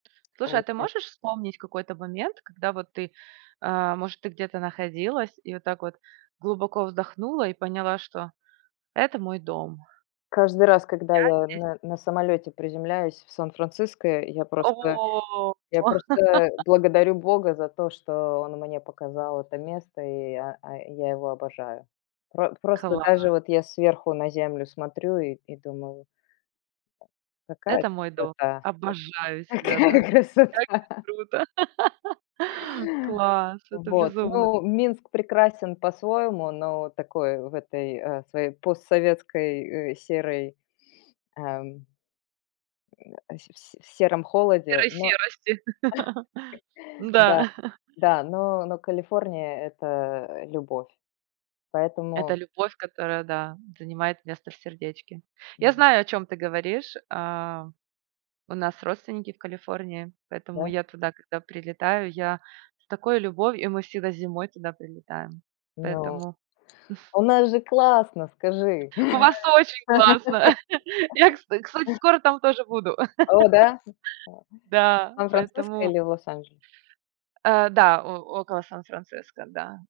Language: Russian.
Слушай, а ты Получи можешь вспомнить какой-то момент, когда вот ты, э, может, ты где-то находилась и вот так вот глубоко вздохнула и поняла, что это мой дом? Каждый раз, когда Я я здесь на на самолёте приземляюсь в Сан-Франциско, я Э, просто во. я просто, э, благодарю бога за то, что он мне показал это место, и я, э, я его обожаю. Пр просто даже Класс. вот я сверху на землю смотрю и и думаю "Какая Это мой дом. красота, Обожаю как себя, да? какая Как красота". здесь круто. Класс. Это Вот, безумно к ну, Минск прекрасен по-своему, но такой в этой, э, своей постсоветской, э, серой, эм а се в се в сером холоде, Серой но, серости. да, М-да. да, но но Калифорния- это любовь. Это Поэтому любовь, которая, да, занимает место в сердечке. Я Мгм. знаю, о чём ты говоришь. А, у нас родственники в Калифорнии, поэтому Да? я туда, когда прилетаю, я с такой любов и мы всегда зимой туда прилетаем. Ну, Поэтому у нас же классно, скажи? У вас очень классно! Я, кстати, сок скоро там тоже буду. О да? В Да, Сан-Франциско поэтому или Лос-Анджелес? Э, да, о около Сан-Франциско, да.